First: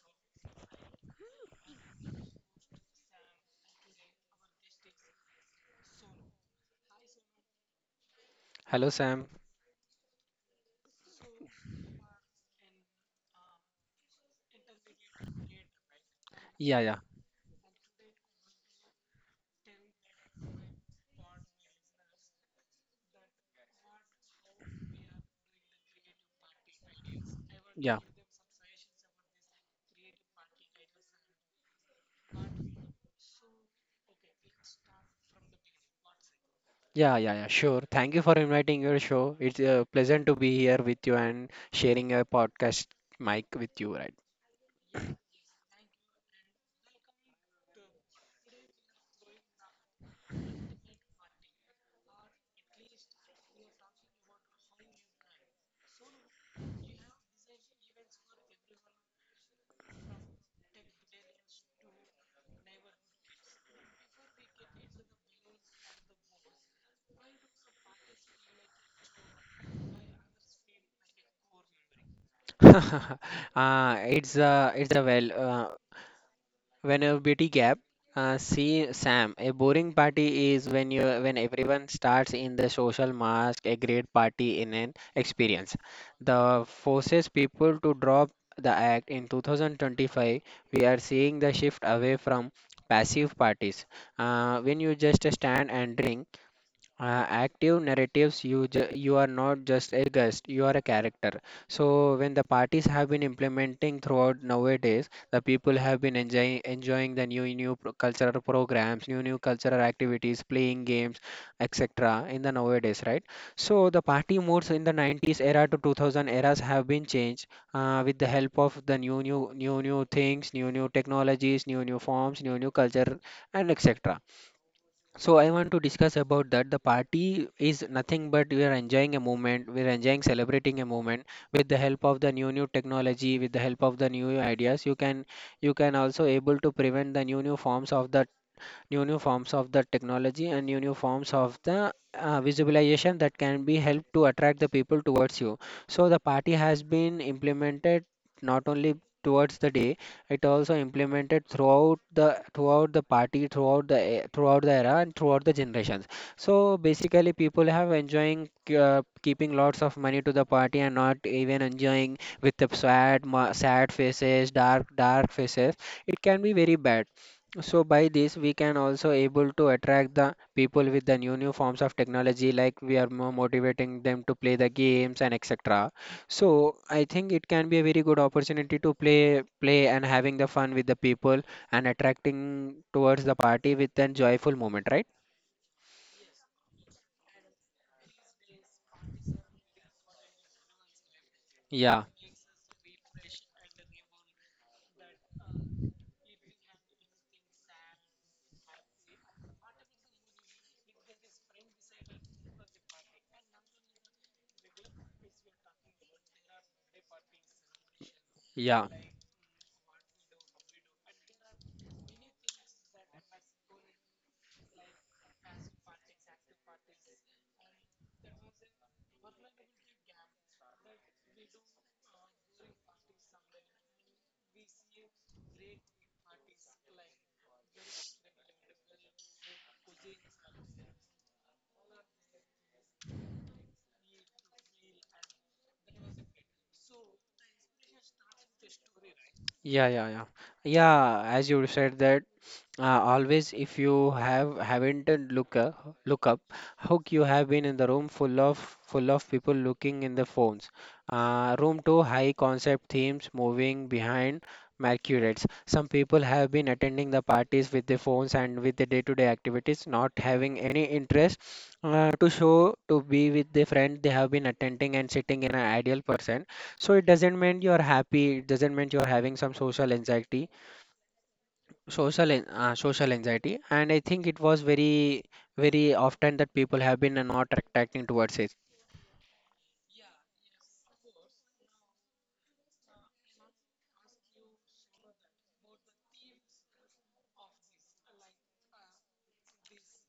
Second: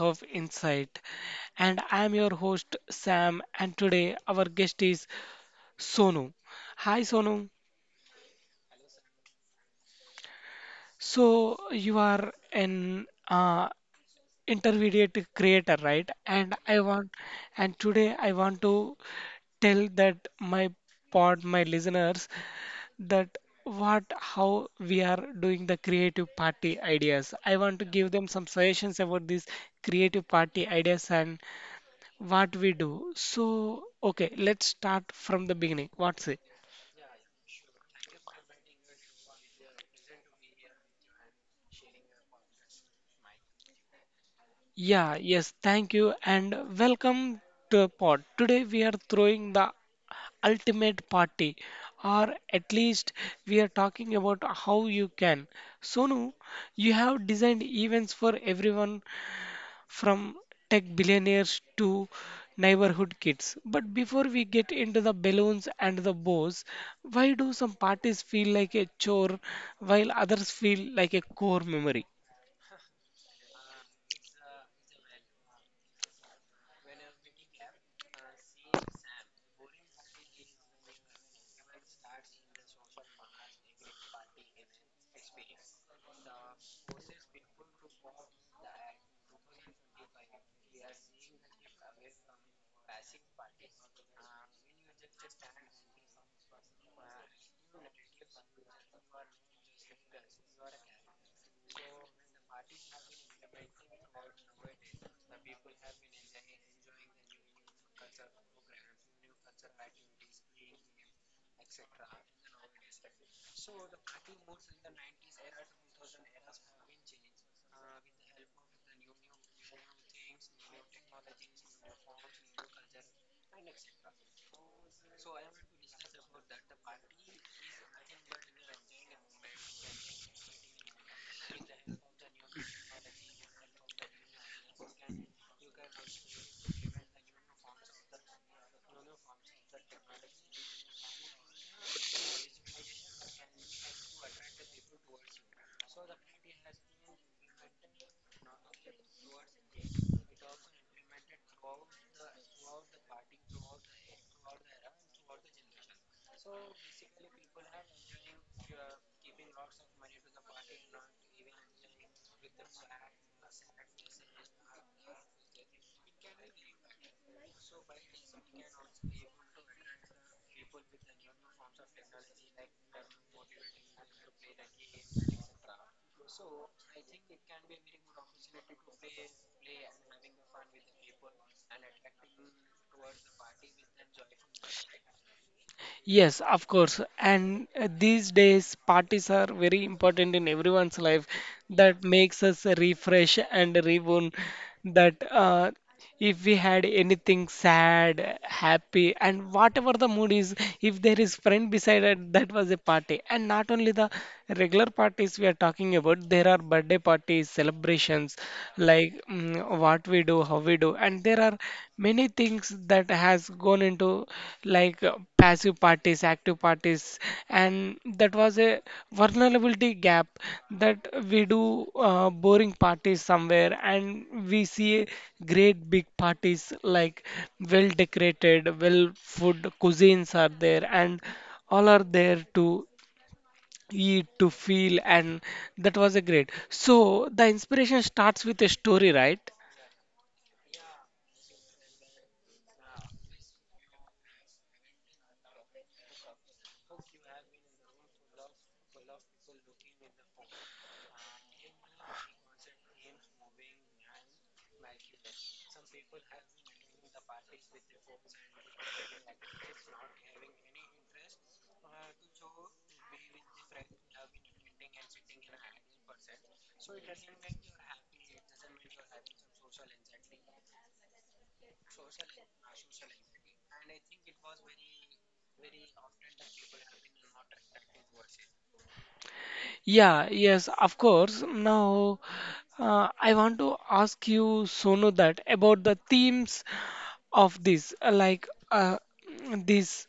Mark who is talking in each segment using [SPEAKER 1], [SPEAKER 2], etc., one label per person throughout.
[SPEAKER 1] of Insight. And I'm your host, Sam. And today, our guest is Sonu. Hi, Sonu.
[SPEAKER 2] Hello, Sam.
[SPEAKER 1] So, you are an intermediate creator, right?
[SPEAKER 2] Yeah, yeah.
[SPEAKER 1] And today, I want to tell that my listeners, that what how we are doing the creative party ideas. I want to
[SPEAKER 2] Yeah.
[SPEAKER 1] give them some suggestions about these creative party ideas and what we do. So okay, let's start from the beginning. What's it?
[SPEAKER 2] Yeah, yeah, yeah, sure. Thank you for inviting your show. It's pleasant to be here with you and sharing a podcast mic with you, right?
[SPEAKER 1] Yeah, yes, thank you and welcome to the pod. Today we are throwing the ultimate party, or at least we are talking about how you can. Sonu, you have designed events for everyone from tech billionaires to neighborhood kids. But before we get into the balloons and the bows, why do some parties feel like a chore while others feel like a core memory?
[SPEAKER 2] uh, it's uh, it's a well, uh, Vulnerability gap. See, Sam, a boring party is when everyone starts in the social mask. A great party in an experience. The forces people to drop the act in 2025. We are seeing the shift away from passive parties, when you just stand and drink, active narratives. You are not just a guest, you are a character. So when the parties have been implementing throughout nowadays, the people have been enjoying the new cultural programs, new cultural activities, playing games, etc. in the nowadays, right? So the party moods in the 90s era to 2000 eras have been changed with the help of the new things, new technologies, new forms, new culture, and etc. So I want to discuss about that. The party is nothing but we are enjoying a moment. We are enjoying celebrating a moment with the help of the new technology, with the help of the new ideas. You can also able to prevent the new forms of the new new forms of the technology, and new forms of the visualization that can be helped to attract the people towards you. So the party has been implemented not only towards the day, it also implemented throughout the party throughout the e- throughout the era and throughout the generations. So basically, people have enjoying, keeping lots of money to the party and not even enjoying with the sad faces, dark faces. It can be very bad. So by this, we can also able to attract the people with the new forms of technology, like we are more motivating them to play the games and etc. So I think it can be a very good opportunity to play and having the fun with the people and attracting towards the party with a joyful moment, right?
[SPEAKER 1] Yes, of course. And these days, parties are very important in everyone's life.
[SPEAKER 2] Yeah,
[SPEAKER 1] That makes us refresh and reborn. That if we had anything sad, happy, and whatever the mood is, if there is friend beside it, that was a party. And not only the regular parties we are talking about, there are birthday parties, celebrations,
[SPEAKER 2] yeah,
[SPEAKER 1] like mm, what we do, how we do, and there are many things that has gone into like passive parties, active parties, and that was a vulnerability gap, that we do boring parties somewhere and we see great big parties like well decorated, well food cuisines are there and all are there to eat to feel. And that was a great, so the inspiration starts with a story, right?
[SPEAKER 2] yeah, yeah, yeah. Yeah, as you said that. Always, if you have haven't look look up, how you have been in the room full of people looking in the phones. Room two, high concept themes moving behind mercurets. Some people have been attending the parties with their phones and with the day-to-day activities, not having any interest to show to be with the friend. They have been attending and sitting in an ideal person. So it doesn't mean you're happy. It doesn't mean you're having some social anxiety, social anxiety. And I think it was very, very often that people have been not attracting towards it.
[SPEAKER 1] Yeah, yes, of course. Now, I want to ask you, Sonu, that about the themes of this. Like this,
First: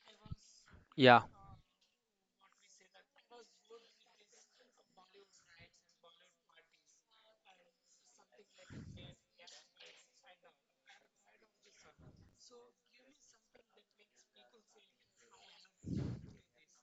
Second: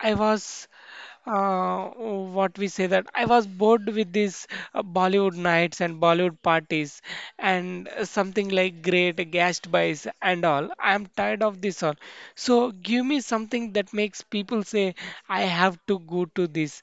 [SPEAKER 1] I was
[SPEAKER 2] yeah
[SPEAKER 1] what we say, that I was bored with these Bollywood nights and Bollywood parties and something like great gashed buys and all. I am tired of this all. So give me something that makes people say I have to go to this.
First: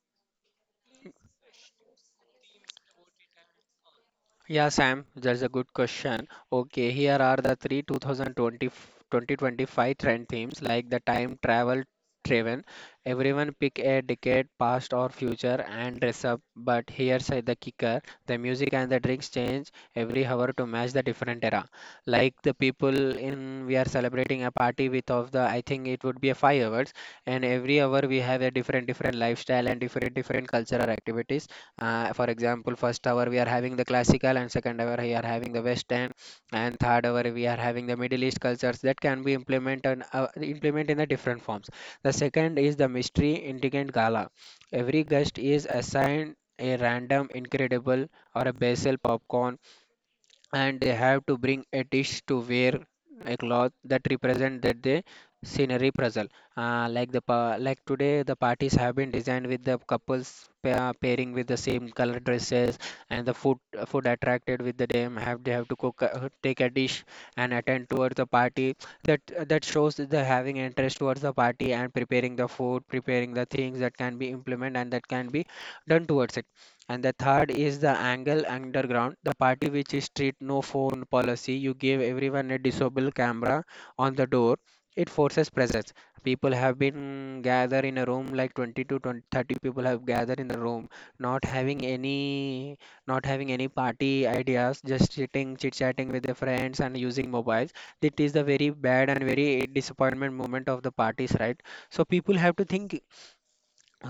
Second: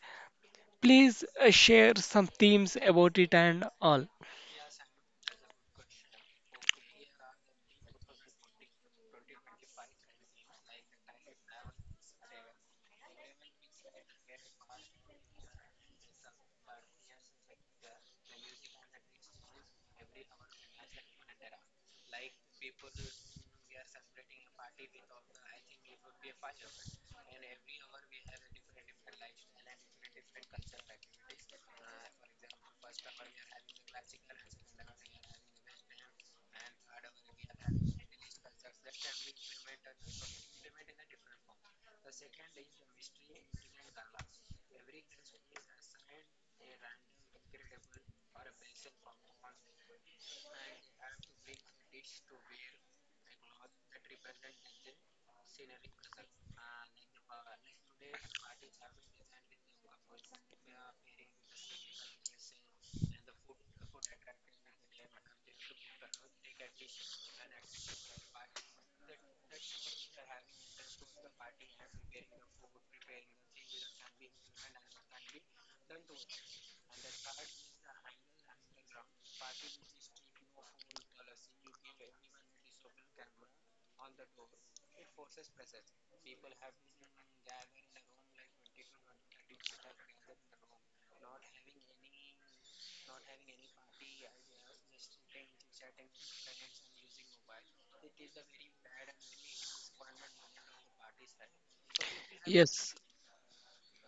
[SPEAKER 1] Please share some themes about it and all.
[SPEAKER 2] Yeah, Sam, that's a good question. Okay, here are the three 2020, 2025 trend themes, like the time travel driven. Everyone pick a decade, past or future, and dress up. But here's the kicker, the music and the drinks change every hour to match the different era. Like the people in, we are celebrating a party with of the, I think it would be a 5 hours, and every hour we have a different, different lifestyle and different, different cultural activities. For example, first hour we are having the classical, and second hour we are having the Western, and third hour we are having the Middle East cultures that can be implemented, implement in the different forms. The second is the mystery intricate gala. Every guest is assigned a random, incredible, or a basil popcorn, and they have to bring a dish, to wear a cloth that represent that the scenery puzzle. Like today the parties have been designed with the couples pairing with the same color dresses, and the food attracted with the them. Have they have to cook, take a dish and attend towards the party. That that shows that they're having interest towards the party and preparing the food, preparing the things that can be implemented and that can be done towards it. And the third is the angle underground, the party which is strict no phone policy. You give everyone a disable camera on the door. It forces presence. People have been gathered in a room like 20 to 20, 30 people have gathered in the room, not having any, not having any party ideas, just sitting, chit chatting with their friends and using mobiles. It is the very bad and very disappointment moment of the parties, right? So people have to
[SPEAKER 1] Yes.
[SPEAKER 2] think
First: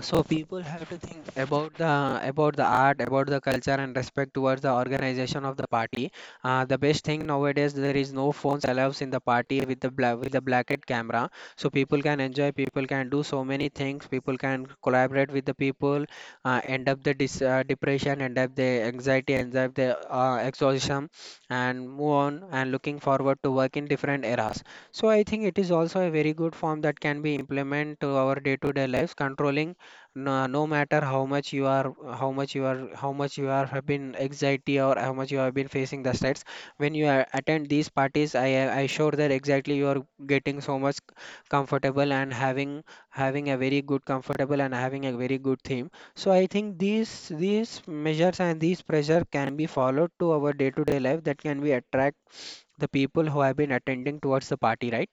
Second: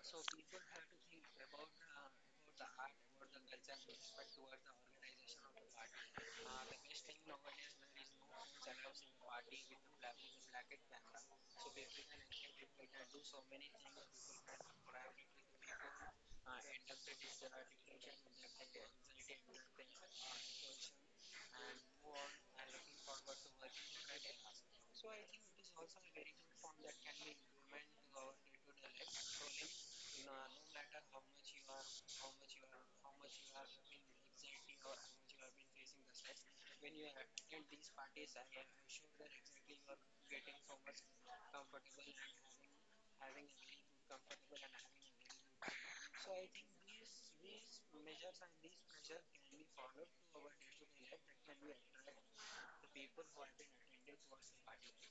[SPEAKER 2] so people have to think about the, about the art, about the culture, and respect towards the organization of the party. The best thing nowadays, there is no phones allows in the party with the with the blacked camera. So people can enjoy, people can do so many things, people can collaborate with the people, end up the depression, end up the anxiety, end up the exhaustion, and move on, and looking forward to work in different eras. So I think it is also a very good form that can be implemented to our day to day lives, controlling, no, no matter how much you are, how much you are have been anxiety, or how much you have been facing the stress. When you attend these parties, I sure that exactly you are getting so much comfortable and having, having a very good comfortable and having a very good theme. So I think these measures and these pressure can be followed to our day to day life, that can be attract the people who have been attending towards the party, right?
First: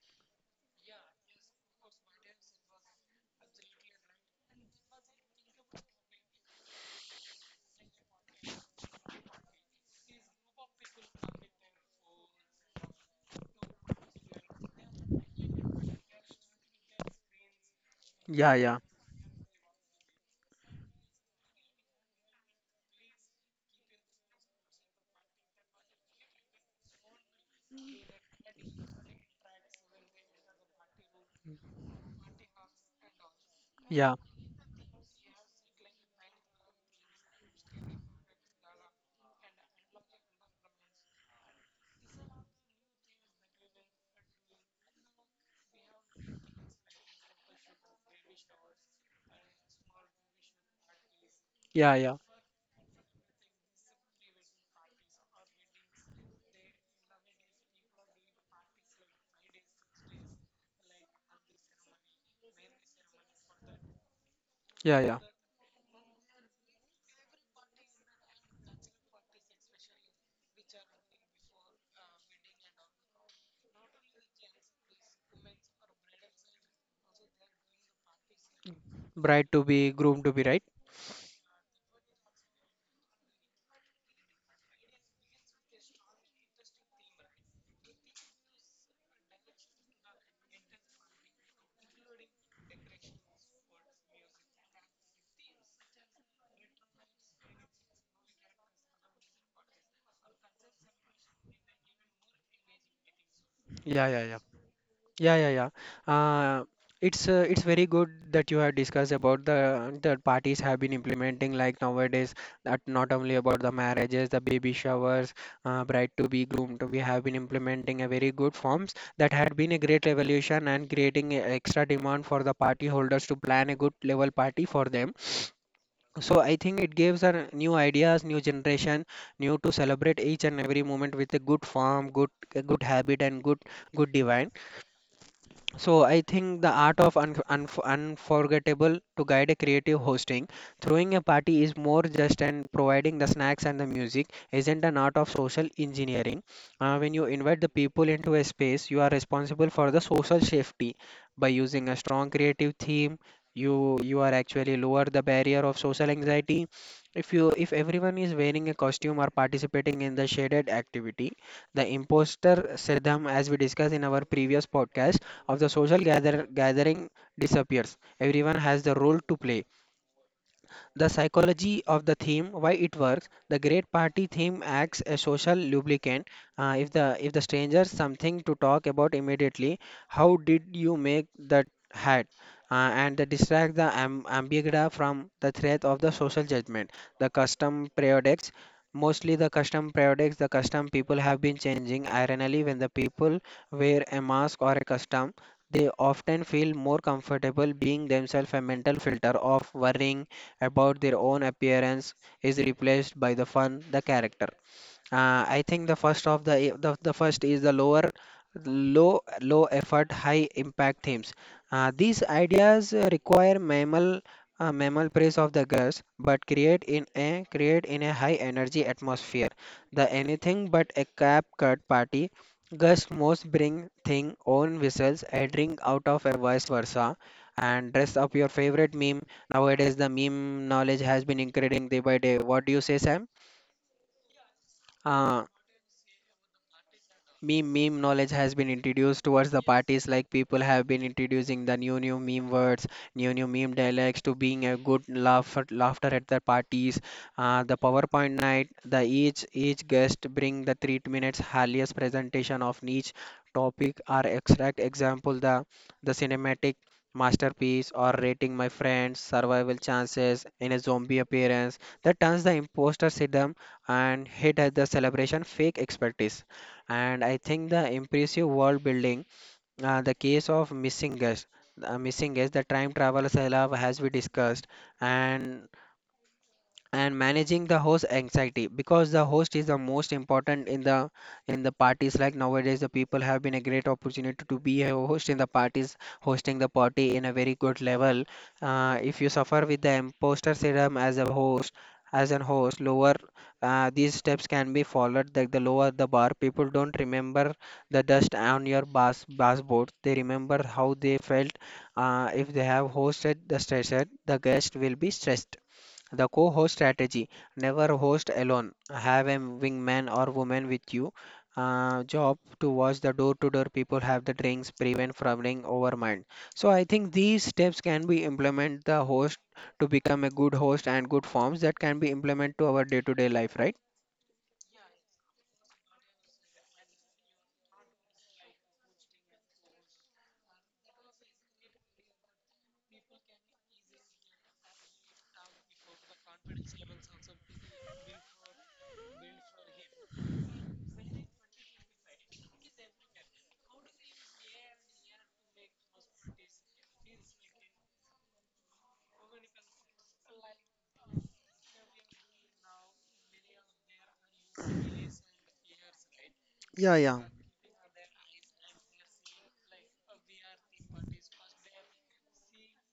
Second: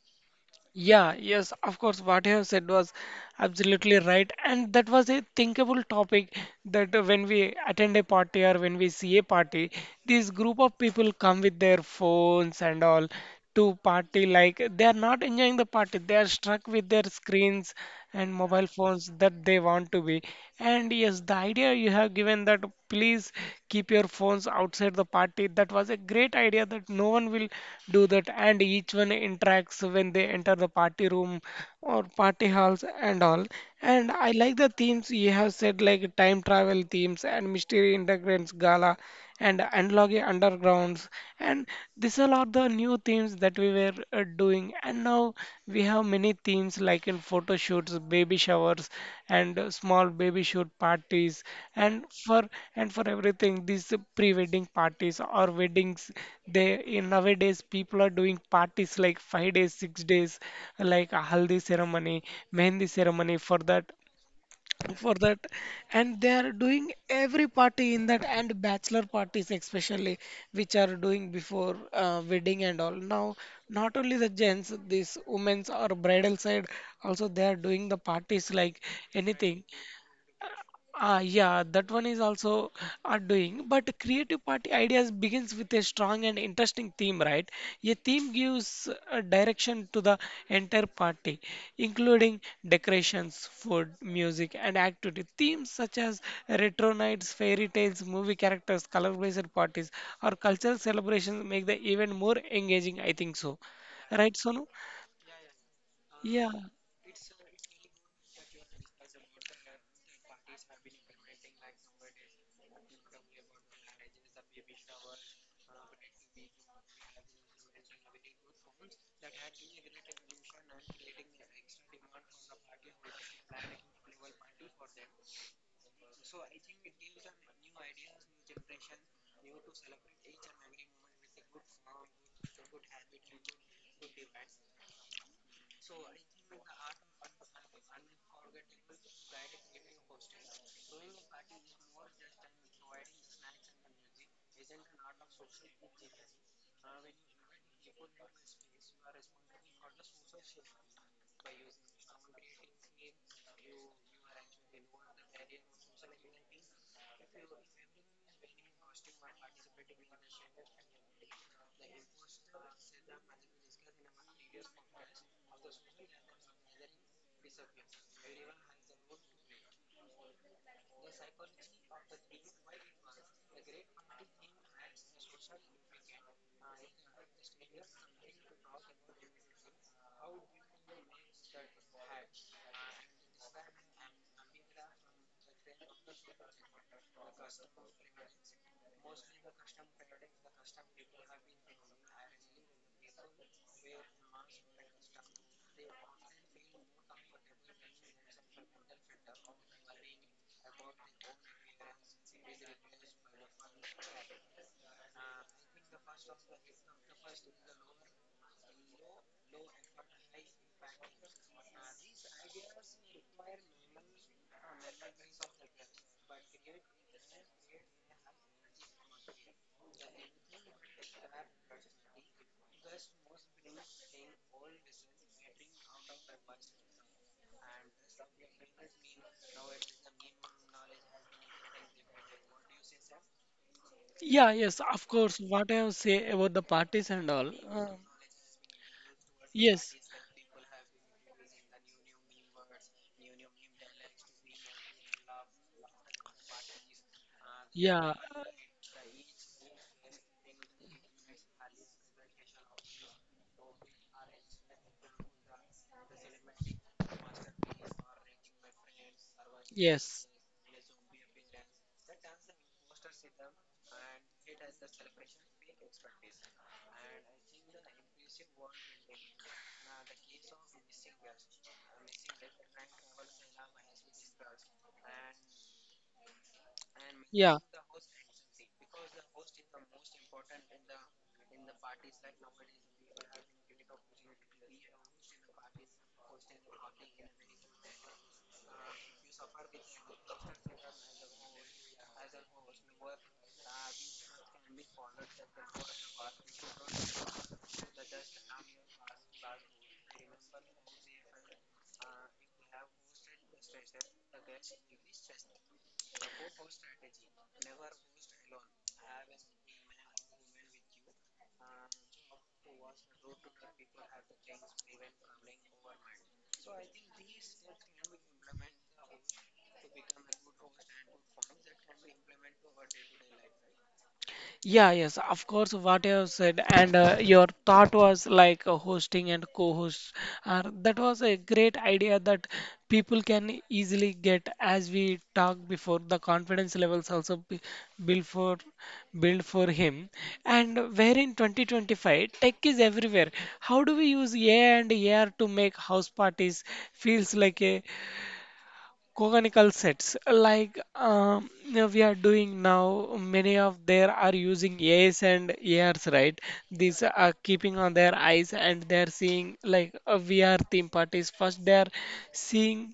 [SPEAKER 1] Yeah, yes, of course. What you have said was absolutely right. And that was a thinkable topic that when we attend a party or when we see a party, this group of people come with their phones and all to party. Like they are not enjoying the party, they are struck with their screens and
[SPEAKER 2] yeah
[SPEAKER 1] mobile
[SPEAKER 2] yeah
[SPEAKER 1] phones that they want to be. And yes, the idea you have given that please keep your phones outside the party, that was a great idea that no one will do that, and each one interacts when they enter the party room or party halls and all. And
[SPEAKER 2] yeah
[SPEAKER 1] I like the themes you have said, like time travel themes and mystery integrants gala and analog undergrounds, and these all are the new themes that we were doing. And now we have many themes like in photo shoots, baby showers, and small baby shoot parties,
[SPEAKER 2] yeah
[SPEAKER 1] and
[SPEAKER 2] yeah
[SPEAKER 1] for and for everything these pre-wedding parties or weddings. They in nowadays people are doing parties like 5 days 6 days, like a haldi ceremony, mehendi ceremony. for that
[SPEAKER 2] yeah
[SPEAKER 1] for
[SPEAKER 2] yeah
[SPEAKER 1] that and they are doing every party in that. And bachelor parties especially, which are doing before wedding and all. Now not only the gents, these women's or bridal side, also they are doing the parties like
[SPEAKER 2] Bride
[SPEAKER 1] anything.
[SPEAKER 2] to be, groom to be, right?
[SPEAKER 1] Ah, yeah, that one is also are doing. But creative party ideas begins with a strong and interesting theme, right? A theme gives a direction to the entire party, including decorations, food, music, and activity. Themes such as retro nights, fairy tales, movie characters, color-based parties, or cultural celebrations make the event more engaging. I think so,
[SPEAKER 2] Yeah, yeah,
[SPEAKER 1] right,
[SPEAKER 2] yeah,
[SPEAKER 1] Sonu?
[SPEAKER 2] yeah, yeah, yeah.
[SPEAKER 1] Yeah,
[SPEAKER 2] Uh, it's it's very good that you have discussed about the parties have been implementing like nowadays, that not only about the marriages, the baby showers, bride to be groomed. We have been implementing a very good forms that had been a great revolution, and creating a extra demand for the party holders to plan a good level party for them. So I think it gives a new ideas, new generation, new to celebrate each and every moment with a good form, good, a good habit, and good, good divine. So I think the art of unforgettable to guide a creative hosting, throwing a party is more just and providing the snacks and the music isn't an art of social engineering. When you invite the people into a space, you are responsible for the social safety by using a strong creative theme. You are actually lower the barrier of social anxiety. If you, if everyone is wearing a costume or participating in the shaded activity, the imposter syndrome, as we discussed in our previous podcast, of the gathering disappears. Everyone has the role to play. The psychology of the theme, why it works. The great party theme acts as social lubricant. If the, if the stranger something to talk about immediately, how did you make that hat? And they distract the ambiguity from the threat of the social judgment. The custom products, mostly the custom products, the custom people have been changing. Ironically, when the people wear a mask or a custom, they often feel more comfortable being themselves, a mental filter of worrying about their own appearance is replaced by the fun, the character. I think the first of The first is the low effort high impact themes. These ideas require minimal mammal praise of the grass, but create in a high energy atmosphere. The anything but a cap cut party. Gus most bring thing own whistles, a drink out of a vice versa, and dress up your favorite meme. Nowadays the meme knowledge has been increasing day by day. What do you say, Sam?
[SPEAKER 1] yeah, yes, of course.
[SPEAKER 2] Uh,
[SPEAKER 1] What I have say about the parties and all.
[SPEAKER 2] meme meme knowledge has been introduced towards the
[SPEAKER 1] Yes.
[SPEAKER 2] parties like people have been introducing the new meme words, new meme dialects to being a good laugh, laughter at the parties. The
[SPEAKER 1] Yeah.
[SPEAKER 2] powerpoint night, the each guest bring the 3 minutes highest presentation of each topic or extract, example the cinematic masterpiece or rating my friends survival
[SPEAKER 1] Yes.
[SPEAKER 2] chances in a zombie appearance that turns the imposter syndrome and hit at the celebration fake expertise. And I think the impressive world building, the case of missing guest, the time travel salab as we discussed, and
[SPEAKER 1] Yeah.
[SPEAKER 2] managing the host anxiety because the host is the most important in the parties. Like nowadays the people have been a great opportunity to be a host in the parties, hosting the party in a very good level. If you suffer with the imposter syndrome as a host, as an host lower, these steps can be followed like the lower the bar, people don't remember the dust on your bus, they remember how they felt. If they have hosted the stressed, the guest will be stressed. The co host strategy, never host alone. Have a wingman or woman with you. Job to watch the door to door, people have the drinks, prevent from running over mind. So I think these steps can be implement the host to become a good host and good forms that can be implemented to our day to day life, right?
[SPEAKER 1] Yeah, yes, of course, what you have said, and your thought was like hosting and co-host. That was a great idea that people can easily get, as we talked before. The confidence levels also be built for build for him. And where in 2025, tech is everywhere. How do we use AI and AR to make house parties feels like a conical sets, like we are doing now? Many of there are using AIs and ARs, right?
[SPEAKER 2] Yeah,
[SPEAKER 1] These
[SPEAKER 2] yeah.
[SPEAKER 1] are keeping on their eyes and they are seeing like a VR theme parties. First they are seeing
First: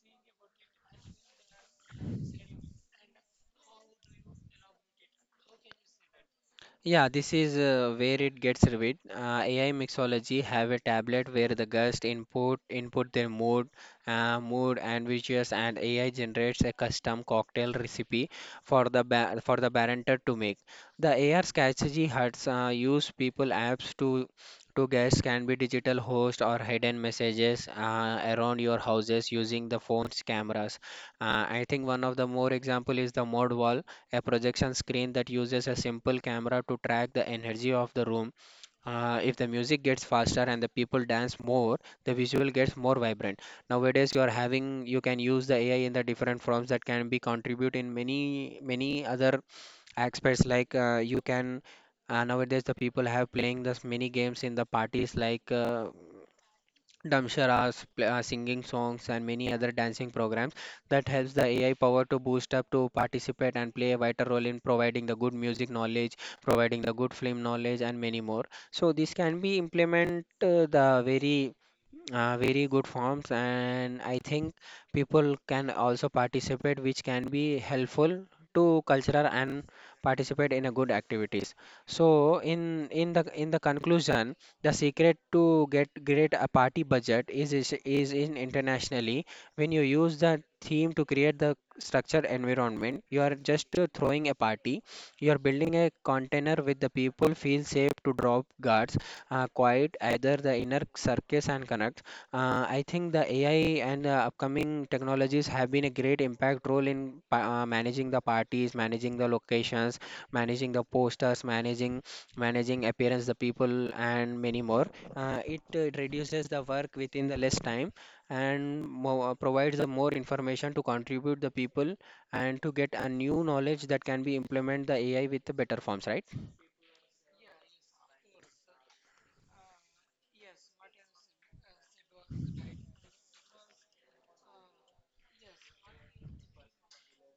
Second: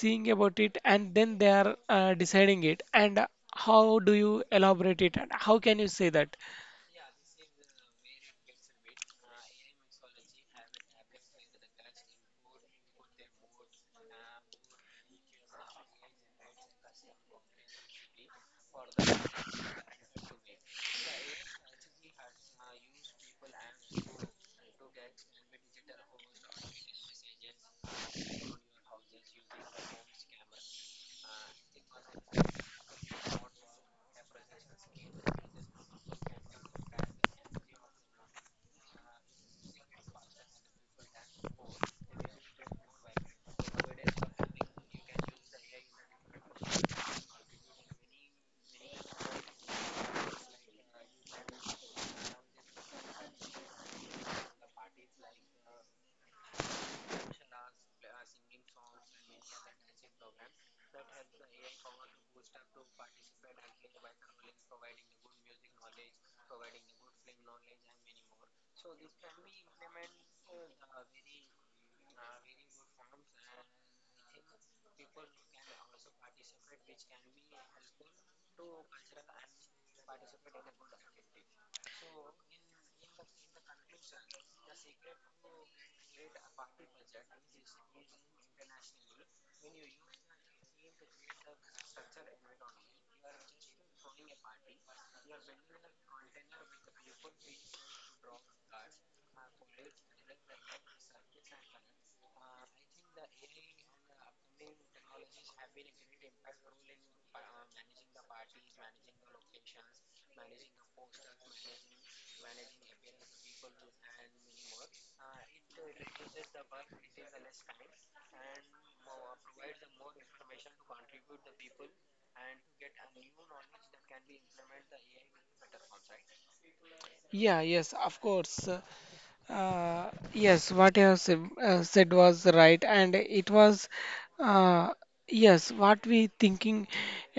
[SPEAKER 1] seeing about it, and then they are deciding it. And how do you elaborate it and how can you say that?
[SPEAKER 2] Yeah, this is where it gets revealed. AI mixology have a tablet where the guest input their mood, mood and visuals, and AI generates a custom cocktail recipe for the ba for the bartender to make. The AR strategy has used people apps to guests can be digital host or hidden messages around your houses using the phone's cameras. I think one of the more example is the mod wall, a projection screen that uses a simple camera to track the energy of the room. If the music gets faster and the people dance more, the visual gets more vibrant. Nowadays, you are having, you can use the AI in the different forms that can be contribute in many many other aspects. Like you can nowadays the people have playing this many games in the parties like. Damsharas, singing songs, and many other dancing programs that helps the AI power to boost up to participate and play a vital role in providing the good music knowledge, providing the good film knowledge, and many more. So this can be implement the very very good forms and I think people can also participate which can be helpful to cultural and participate in a good activities. So in the conclusion, the secret to get great a party budget is in internationally when you use the theme to create the structured environment, you are just throwing a party, you are building a container with the people feel safe to drop guards, quiet either the inner circus and connect. I think the AI and upcoming technologies have been a great impact role in managing the parties, managing the locations, managing the posters, managing appearance, the people, and many more. It reduces the work within the less time and provides the more information to contribute the people and to get a new knowledge that can be implement the AI with the better forms, right?
[SPEAKER 1] Yeah, yes, of course. Yes, what you have said was right, and it was, uh, yes, what we thinking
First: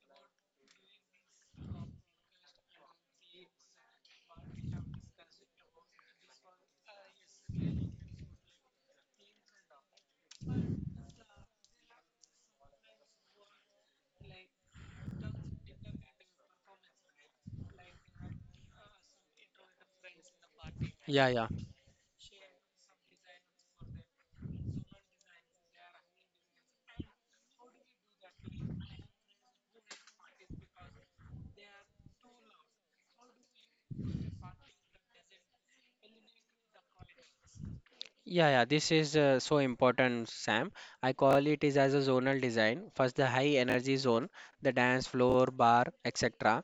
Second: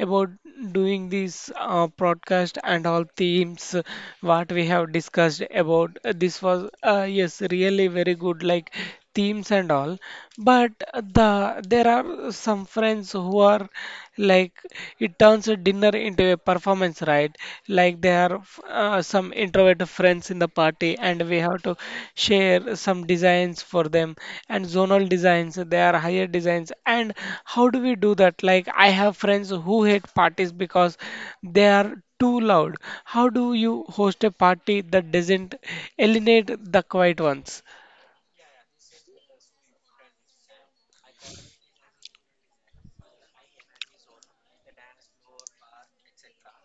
[SPEAKER 1] about doing this broadcast and all themes, what we have discussed about this was, yes, really very good, like themes and all. But there are some friends who are like it turns a dinner into a performance, right? Right? Like there are some introvert friends in the party, and
[SPEAKER 2] Yeah,
[SPEAKER 1] we
[SPEAKER 2] yeah.
[SPEAKER 1] have to share some designs for them. And zonal designs, they are higher designs. And how do we do that? Like I have friends who hate parties because they are too loud. How do you host a party that doesn't eliminate the quiet ones?
[SPEAKER 2] Yeah, yeah, this is so important, Sam. I call it is as a zonal design. First, the high energy zone, the dance floor, bar, etc.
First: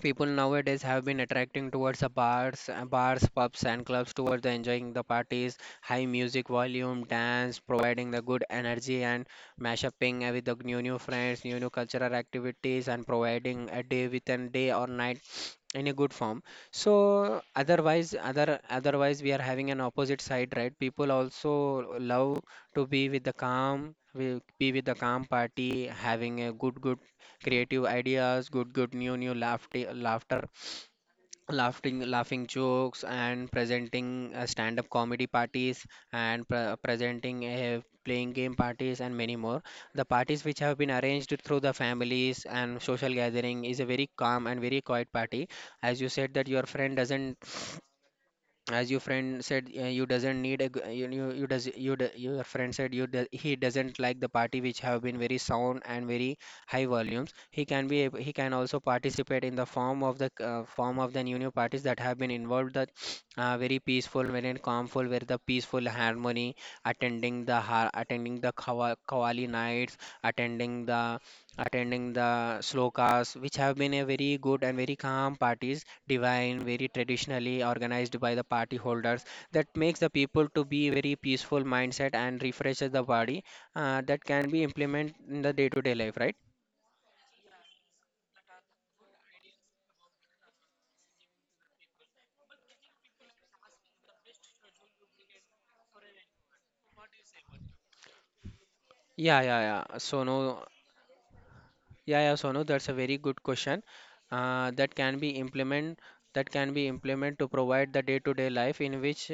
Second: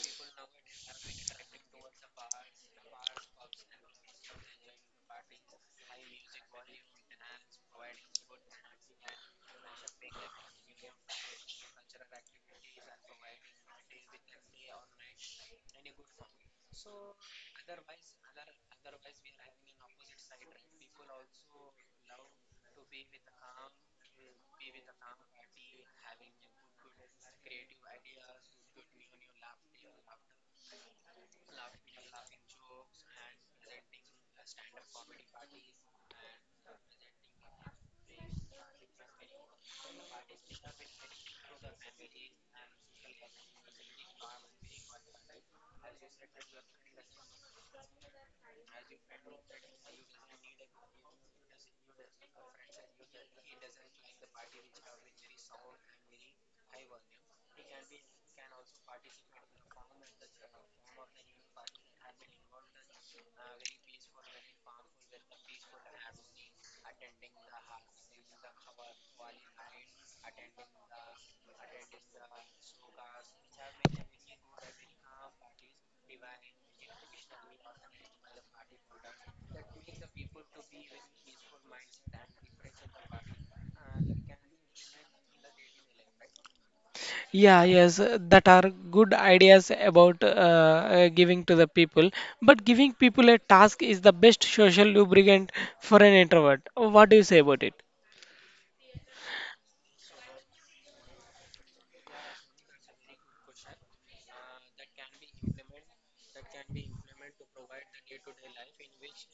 [SPEAKER 2] People nowadays have been attracting towards the bars, bars, pubs, and clubs towards the enjoying the parties, high music volume, dance, providing the good energy and mashuping with the new friends, new cultural activities, and providing a day with a day or night in a good form. So otherwise, otherwise we are having an opposite side, right? People also love to be with the calm, will be with the calm party, having a good good creative ideas, good, good new, new laughter, laughter, laughing, laughing jokes, and presenting stand-up comedy parties and presenting playing game parties and many more. The parties which have been arranged through the families and social gathering is a very calm and very quiet party. As you said that your friend doesn't, as your friend said, you doesn't need a your friend said you do, he doesn't like the party which have been very sound and very high volumes, he can be he can also participate in the form of the form of the new parties that have been involved, that very peaceful, very calmful, where the peaceful harmony, attending the attending the kawali nights, attending the attending the slokas, which have been a very good and very calm parties, divine, very traditionally organized by the party holders. That makes the people to be very peaceful mindset and refreshes the body. That can be implemented in the day-to-day life, right?
[SPEAKER 1] Yeah, yes, that are good ideas about giving to the people. But giving people a task is the best social lubricant for an introvert. What do you say about it?
[SPEAKER 2] Yeah, yeah, yeah. So no. Yeah, yeah, Sonu, that's a very good question. That can be implement, that can be implement to provide the day-to-day life in which,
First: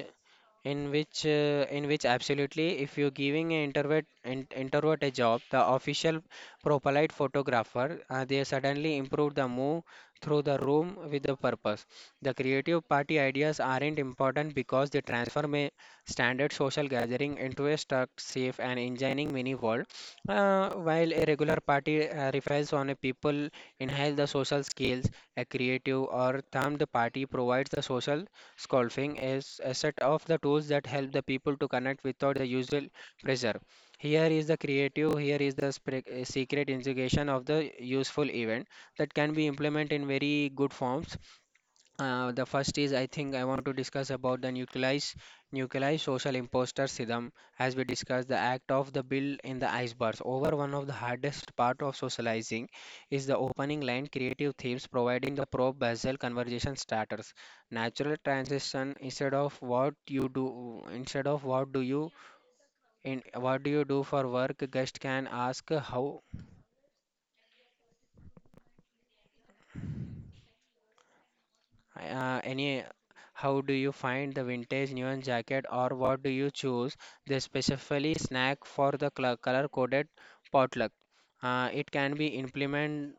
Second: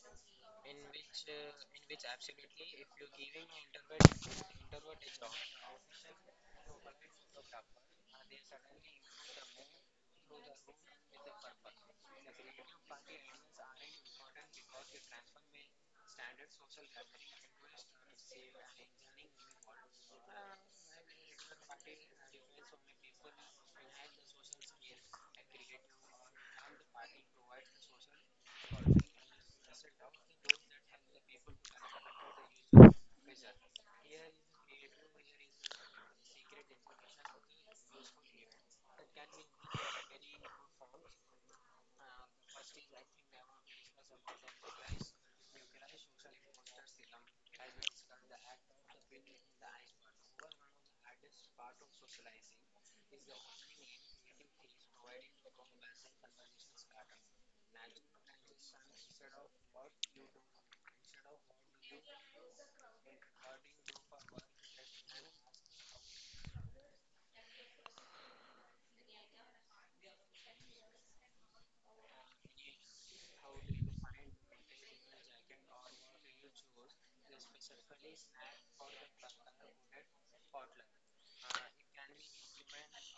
[SPEAKER 2] in which absolutely, if you're giving an introvert introvert a job, the official propelite photographer, they suddenly improve the move through the room with the purpose. The creative party ideas aren't important because they transform a standard social gathering into a stuck safe and engineering mini world. While a regular party refers on a people enhance the social skills, a creative or themed party provides the social scaffolding as a set of the tools that help the people to connect without the usual pressure. Here is the creative, here is the secret integration of the useful event that can be implemented in very good forms. The first is, I think I want to discuss about the nucleus social imposter syndrome. As we discussed, the act of the build in the icebergs. Over one of the hardest part of socializing is the opening line. Creative themes providing the pro basal conversation starters. Natural transition, instead of what you do, instead of what do you do for work, guest can ask how. Uh, any, how do you find the vintage neon jacket or what do you choose? They specifically snack for the color coded potluck. Uh, it can be implement.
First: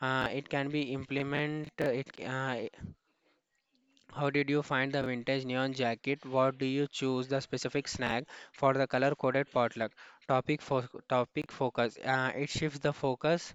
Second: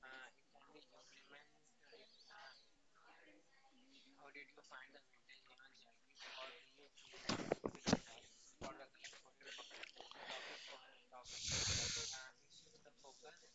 [SPEAKER 2] It can be implement. It. How did you find the vintage neon jacket? What do you choose the specific snack for the color coded potluck? Topic for Topic focus. Uh, it shifts the focus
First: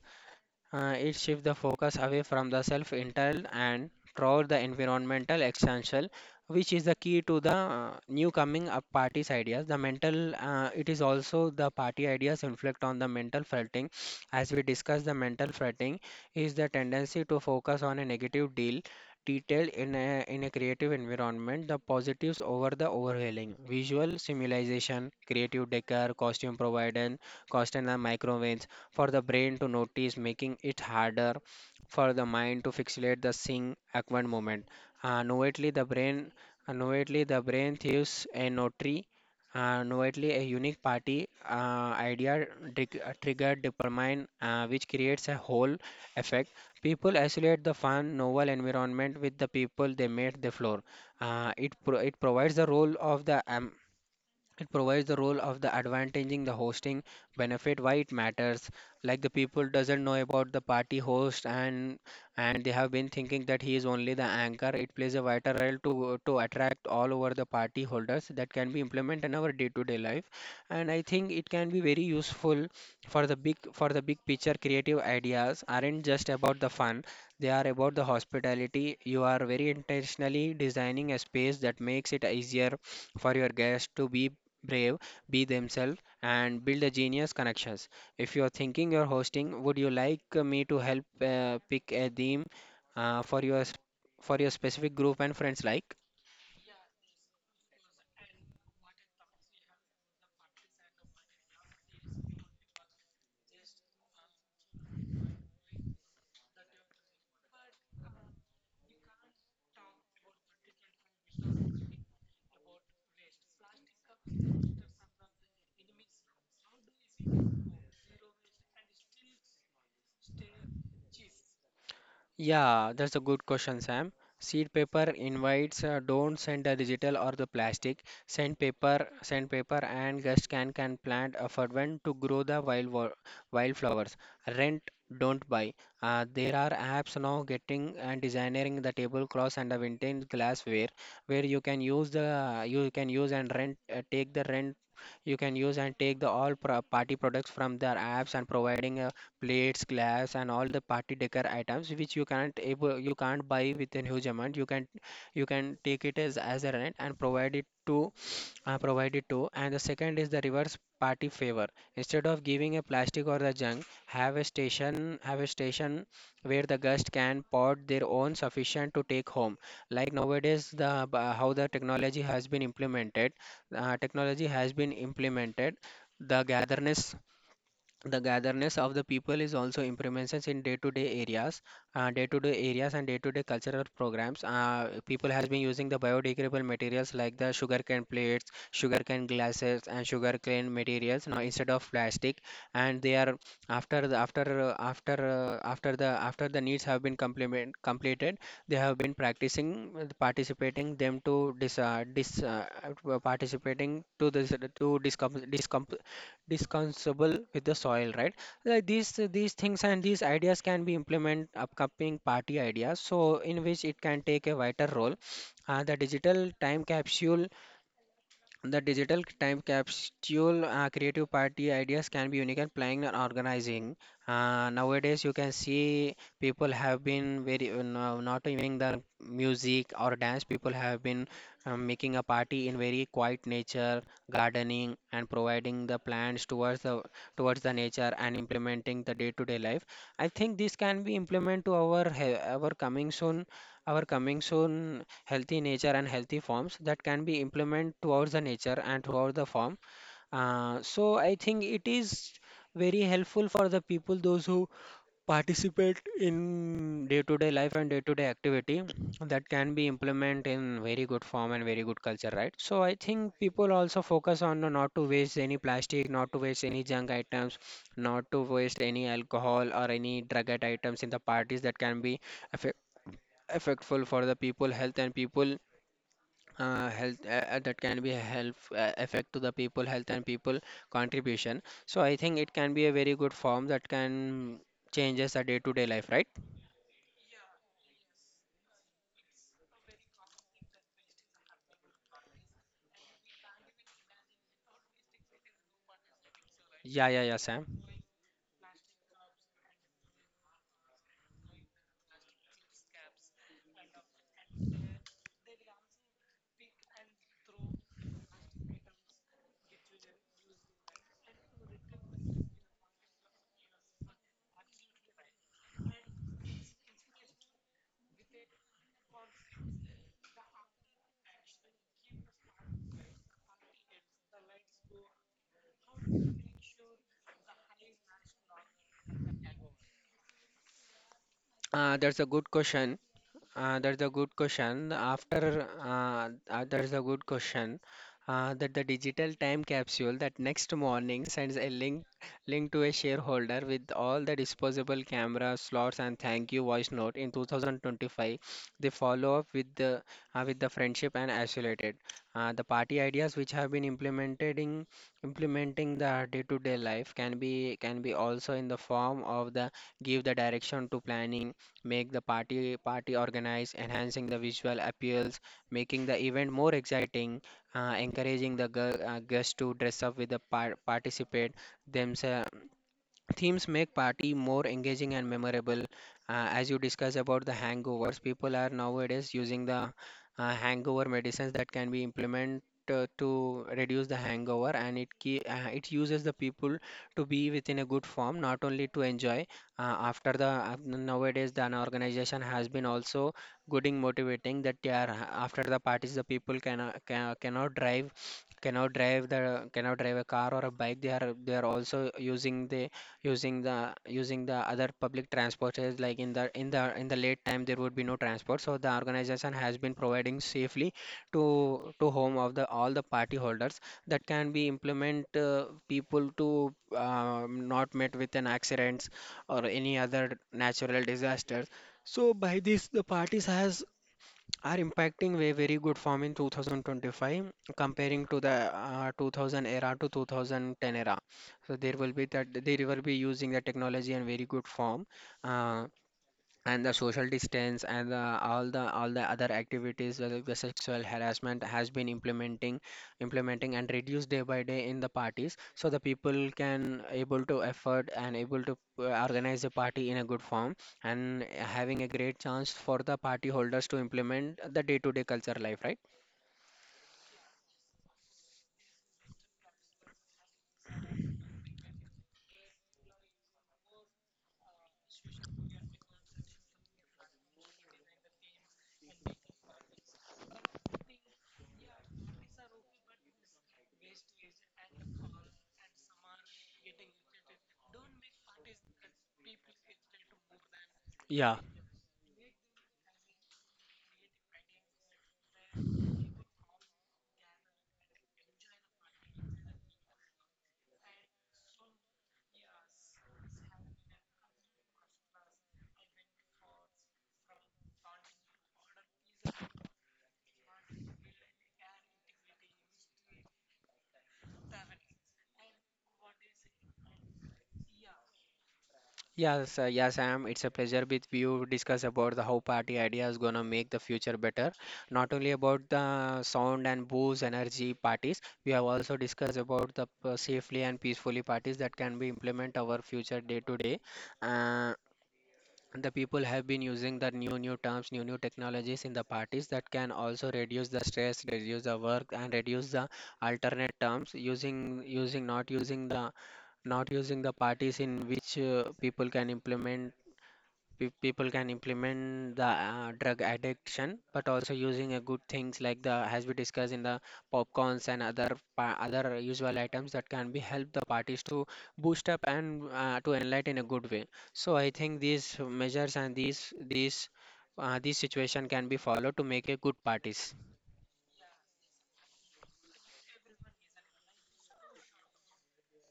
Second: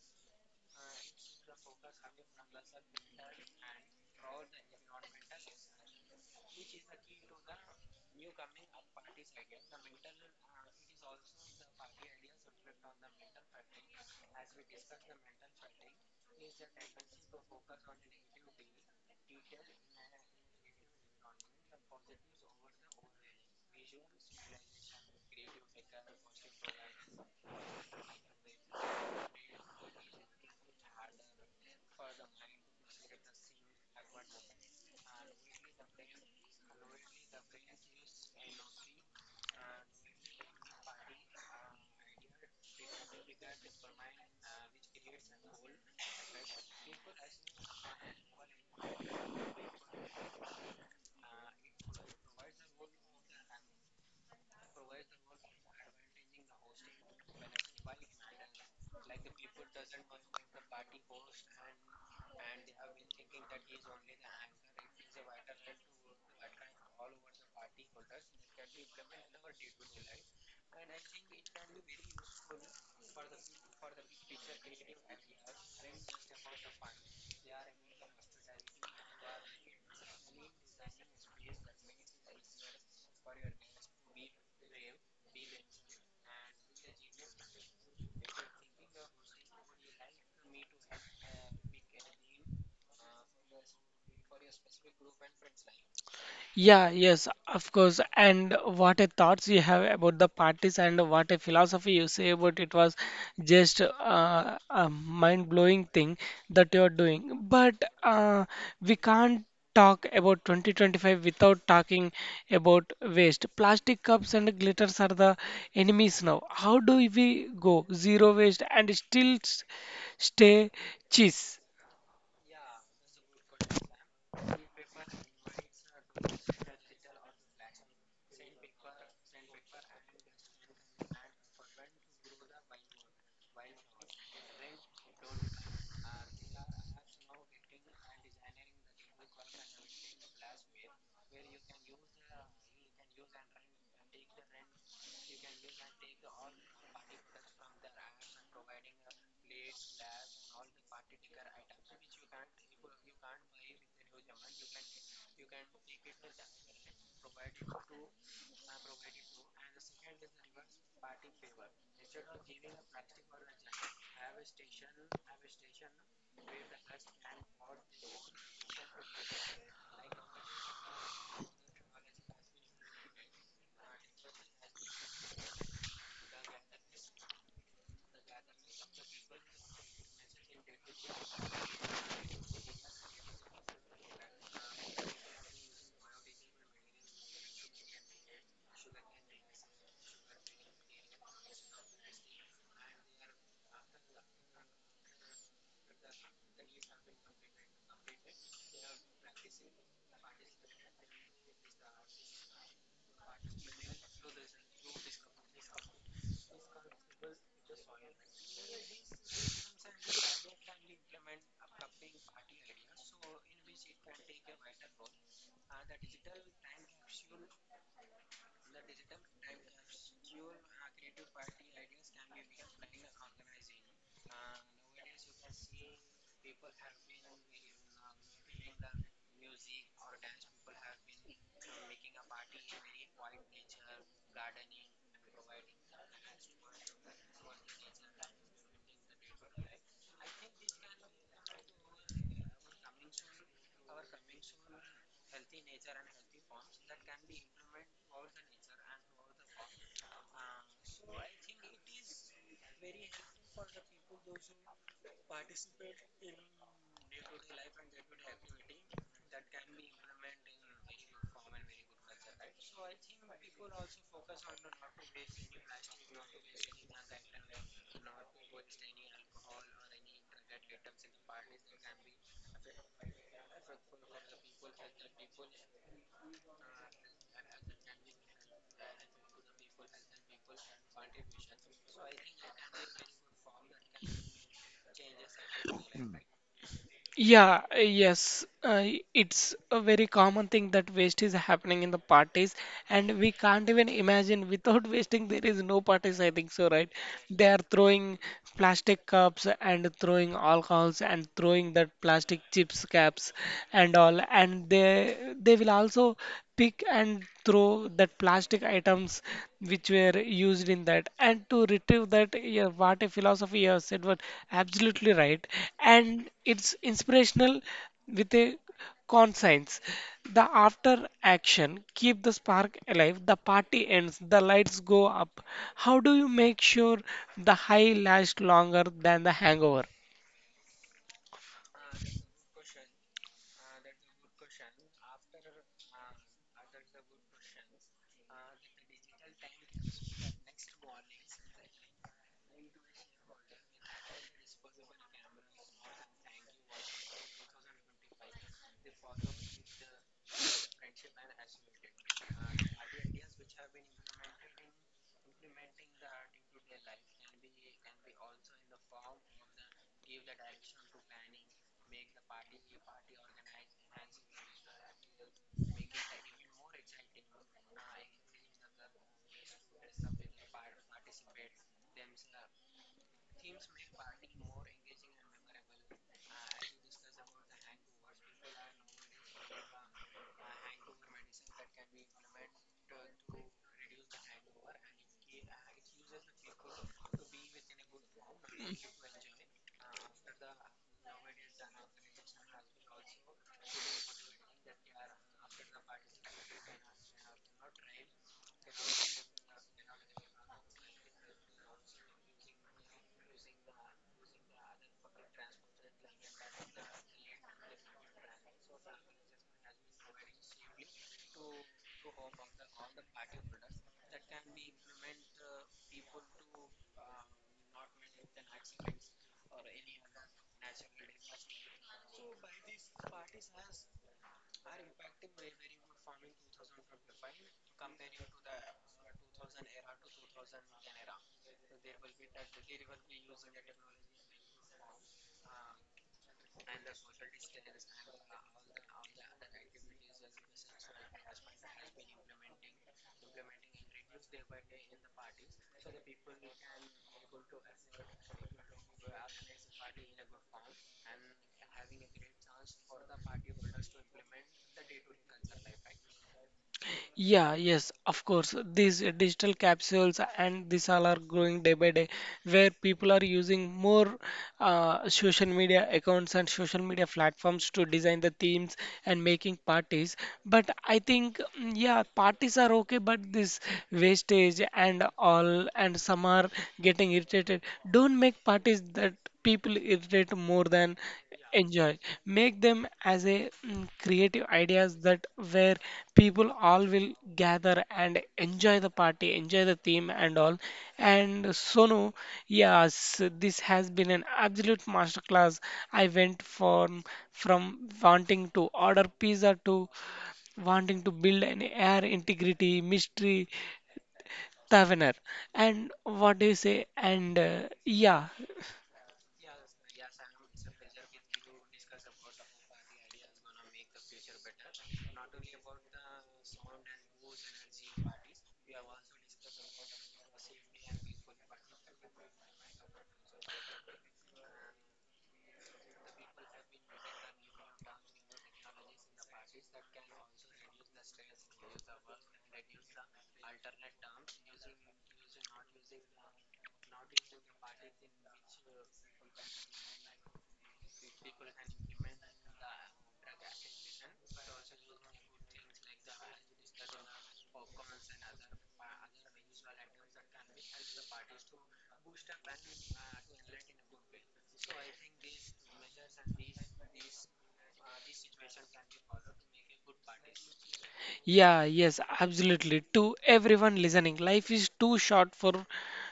[SPEAKER 2] uh, It shifts the focus away from the self entitled and toward the environmental essential, which is the key to the new coming up party's ideas. The mental, it is also the party ideas inflict on the mental fretting. As we discussed, the mental fretting is the tendency to focus on a negative deal detail in in a creative environment, the positives over the overwhelming. Visual simulation, creative decor, costume provided, cost and the microwaves for the brain to notice, making it harder for the mind to fixate the sing acquired moment. Uh, novately, the brain novately the brain thieves a notary, novately a unique party idea trigger dopamine, which creates a whole effect. People isolate the fun novel environment with the people they made the floor. It provides the role of the am it provides the role of the advantaging the hosting benefit, why it matters. Like the people doesn't know about the party host and they have been thinking that he is only the anchor. It plays a vital role to attract all over the party holders that can be implemented in our day-to-day life. And I think it can be very useful for the big picture. Creative ideas aren't just about the fun; they are about the hospitality. You are very intentionally designing a space that makes it easier for your guests to be brave, be themselves, and build a genius connections. If you're thinking you're hosting, would you like me to help pick a theme uh, for your s- for your specific group and friends like?
[SPEAKER 1] Yeah, yes, of course. And what a thoughts you have about the parties and what a philosophy you say about it was just a mind-blowing thing that you are doing. But uh, we can't talk about 2025 without talking about waste. Plastic cups and glitters are the enemies now. How do we go zero waste and still stay cheese?
[SPEAKER 2] Yeah, that's a good question, Sam. Seed paper invites, don't send the digital or the plastic. Send paper, and guest can plant a fervent to grow the wildflowers. Rent, don't buy. There are apps now getting and designing the tablecloths and the vintage glassware where you can use the, you can use and rent, take the rent, you can use and take the party products from their apps and providing a plates, glass, and all the party decor items which you can't able you can't buy with a huge amount. You can, you can take it as a rent and provide it to, And the second is the reverse party favor. Instead of giving a plastic or the junk, have a station, have a station where the guests can pot their own sufficient to take home. Like nowadays, the how the technology has been implemented. Technology has been implemented, the gatherness the gatherness of the people is also improvements in day-to-day areas, day-to-day areas and day-to-day cultural programs. People has been using the biodegradable materials like the sugarcane plates, sugarcane glasses, and sugarcane materials now instead of plastic, and they are after the after uh, after after the after the needs have been complement completed, they have been practicing participating them to dis, dis participating to this, to discom- discom- discussable with the soil, right? Like these things and these ideas can be implement upcoming party ideas, so in which it can take a vital role. The digital time capsule the digital time capsule, creative party ideas can be unique and planning and organizing. Nowadays, you can see people have been very not even the music or dance. People have been making a party in very quiet nature, gardening, and providing the plans towards the nature and implementing the day-to-day life. I think this can be implemented to our coming soon healthy nature and healthy forms that can be implemented towards the nature and towards the form. So I think it is very helpful for the people those who participate in day-to-day life and day-to-day activity, that can be implemented in very good form and very good culture, right? So I think people also focus on not to waste any plastic, not to waste any junk items, not to waste any alcohol or any drug items in the parties, that can be affect, affectful for the people health and people health, that can be help effect to the people health and people contribution. So I think it can be a very good form that can changes a day to day life, right?
[SPEAKER 1] Yeah, yes, it's a very common thing that waste is happening in the parties, and we can't even imagine without wasting there is no parties, I think so, right?
[SPEAKER 2] Yeah,
[SPEAKER 1] They are
[SPEAKER 2] Sam.
[SPEAKER 1] throwing plastic cups and throwing alcohols and throwing that plastic chips caps and all, and they will also pick and throw that plastic items which were used in that. And to retrieve that, yeah, what a philosophy you have said was absolutely right. And it's inspirational with a conscience. The after action, keep the spark alive, the party ends, the lights go up. How do you make sure the high lasts longer than the hangover?
[SPEAKER 2] That's a good question. That's a good question. After that's a good question. That the digital time capsule that next morning sends a link to a shareholder with all the disposable camera slots and thank you voice note in 2025. They follow up with the friendship and isolated. The party ideas which have been implemented in implementing the day-to-day life can be also in the form of the give the direction to planning, make the party organized, enhancing the visual appeals, making the event more exciting, encouraging the guests to dress up with participate themselves. Themes make party more engaging and memorable. As you discuss about the hangovers, people are nowadays using the hangover medicines that can be implemented to reduce the hangover, and it uses the people to be within a good form, not only to enjoy. After the Nowadays, the an organization has been also gooding motivating that they are after the parties, the people cannot can, cannot drive cannot drive the cannot drive a car or a bike. They are also using the other public transport, is like in the late time there would be no transport, so the organization has been providing safely to home of the all the party holders, that can be implement people to not met with an accidents or any other natural disasters. So by this the parties has are impacting way very good form in 2025 comparing to the 2000 era to 2010 era. So there will be that they will be using the technology in very good form. Uh, and the social distance and the, all the other activities, whether the sexual harassment has been implementing and reduced day by day in the parties, so the people can able to afford and able to organize a party in a good form, and having a great chance for the party holders to implement the day to day culture life, right?
[SPEAKER 1] Yeah, yes, of course. These digital capsules and this all are growing day by day, where people are using more social media accounts and social media platforms to design the themes and making parties. But I think, mm, yeah, parties are okay, but this wastage and all, and some are getting irritated. Don't make parties that people irritate more than
[SPEAKER 2] Yeah.
[SPEAKER 1] enjoy. Make them as a mm, creative ideas that where people all will gather and enjoy the party, enjoy the theme and all. And Sonu, yes, this has been an absolute masterclass. I went from wanting to order pizza to wanting to build an air integrity mystery taverner. And what do you say? And yeah.
[SPEAKER 2] Yes, yes, Sam. It's a pleasure with you discuss about the how party idea is gonna make the future better. Not only about the sound and booze energy parties, we have also discussed about the safely and peacefully parties that can be implement our future day to day. Uh, The people have been using the new terms, new technologies in the parties that can also reduce the stress, reduce the work, and reduce the alternate terms using, not using the parties in which people can implement, people can implement the drug addiction, but also using a good things like the as we discussed in the popcorns and other other usual items that can be help the parties to boost up and to enlighten in a good way. So I think these measures and these situation can be followed to make a good parties.
[SPEAKER 1] Yeah, yes, absolutely. To everyone listening, life is too short for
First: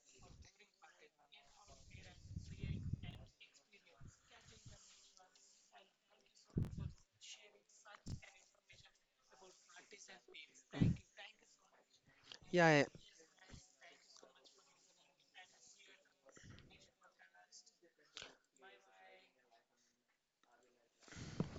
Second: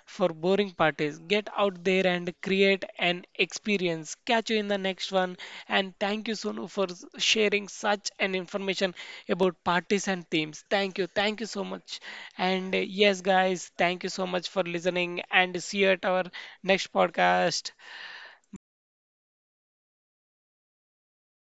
[SPEAKER 1] boring parties. Get out there and create an experience. Catch you in the next one. And thank you, Sonu, for sharing such an information about parties and themes. Thank you so much. And
[SPEAKER 2] Yeah,
[SPEAKER 1] yes, guys, thank you so much for listening. And see you at our next podcast.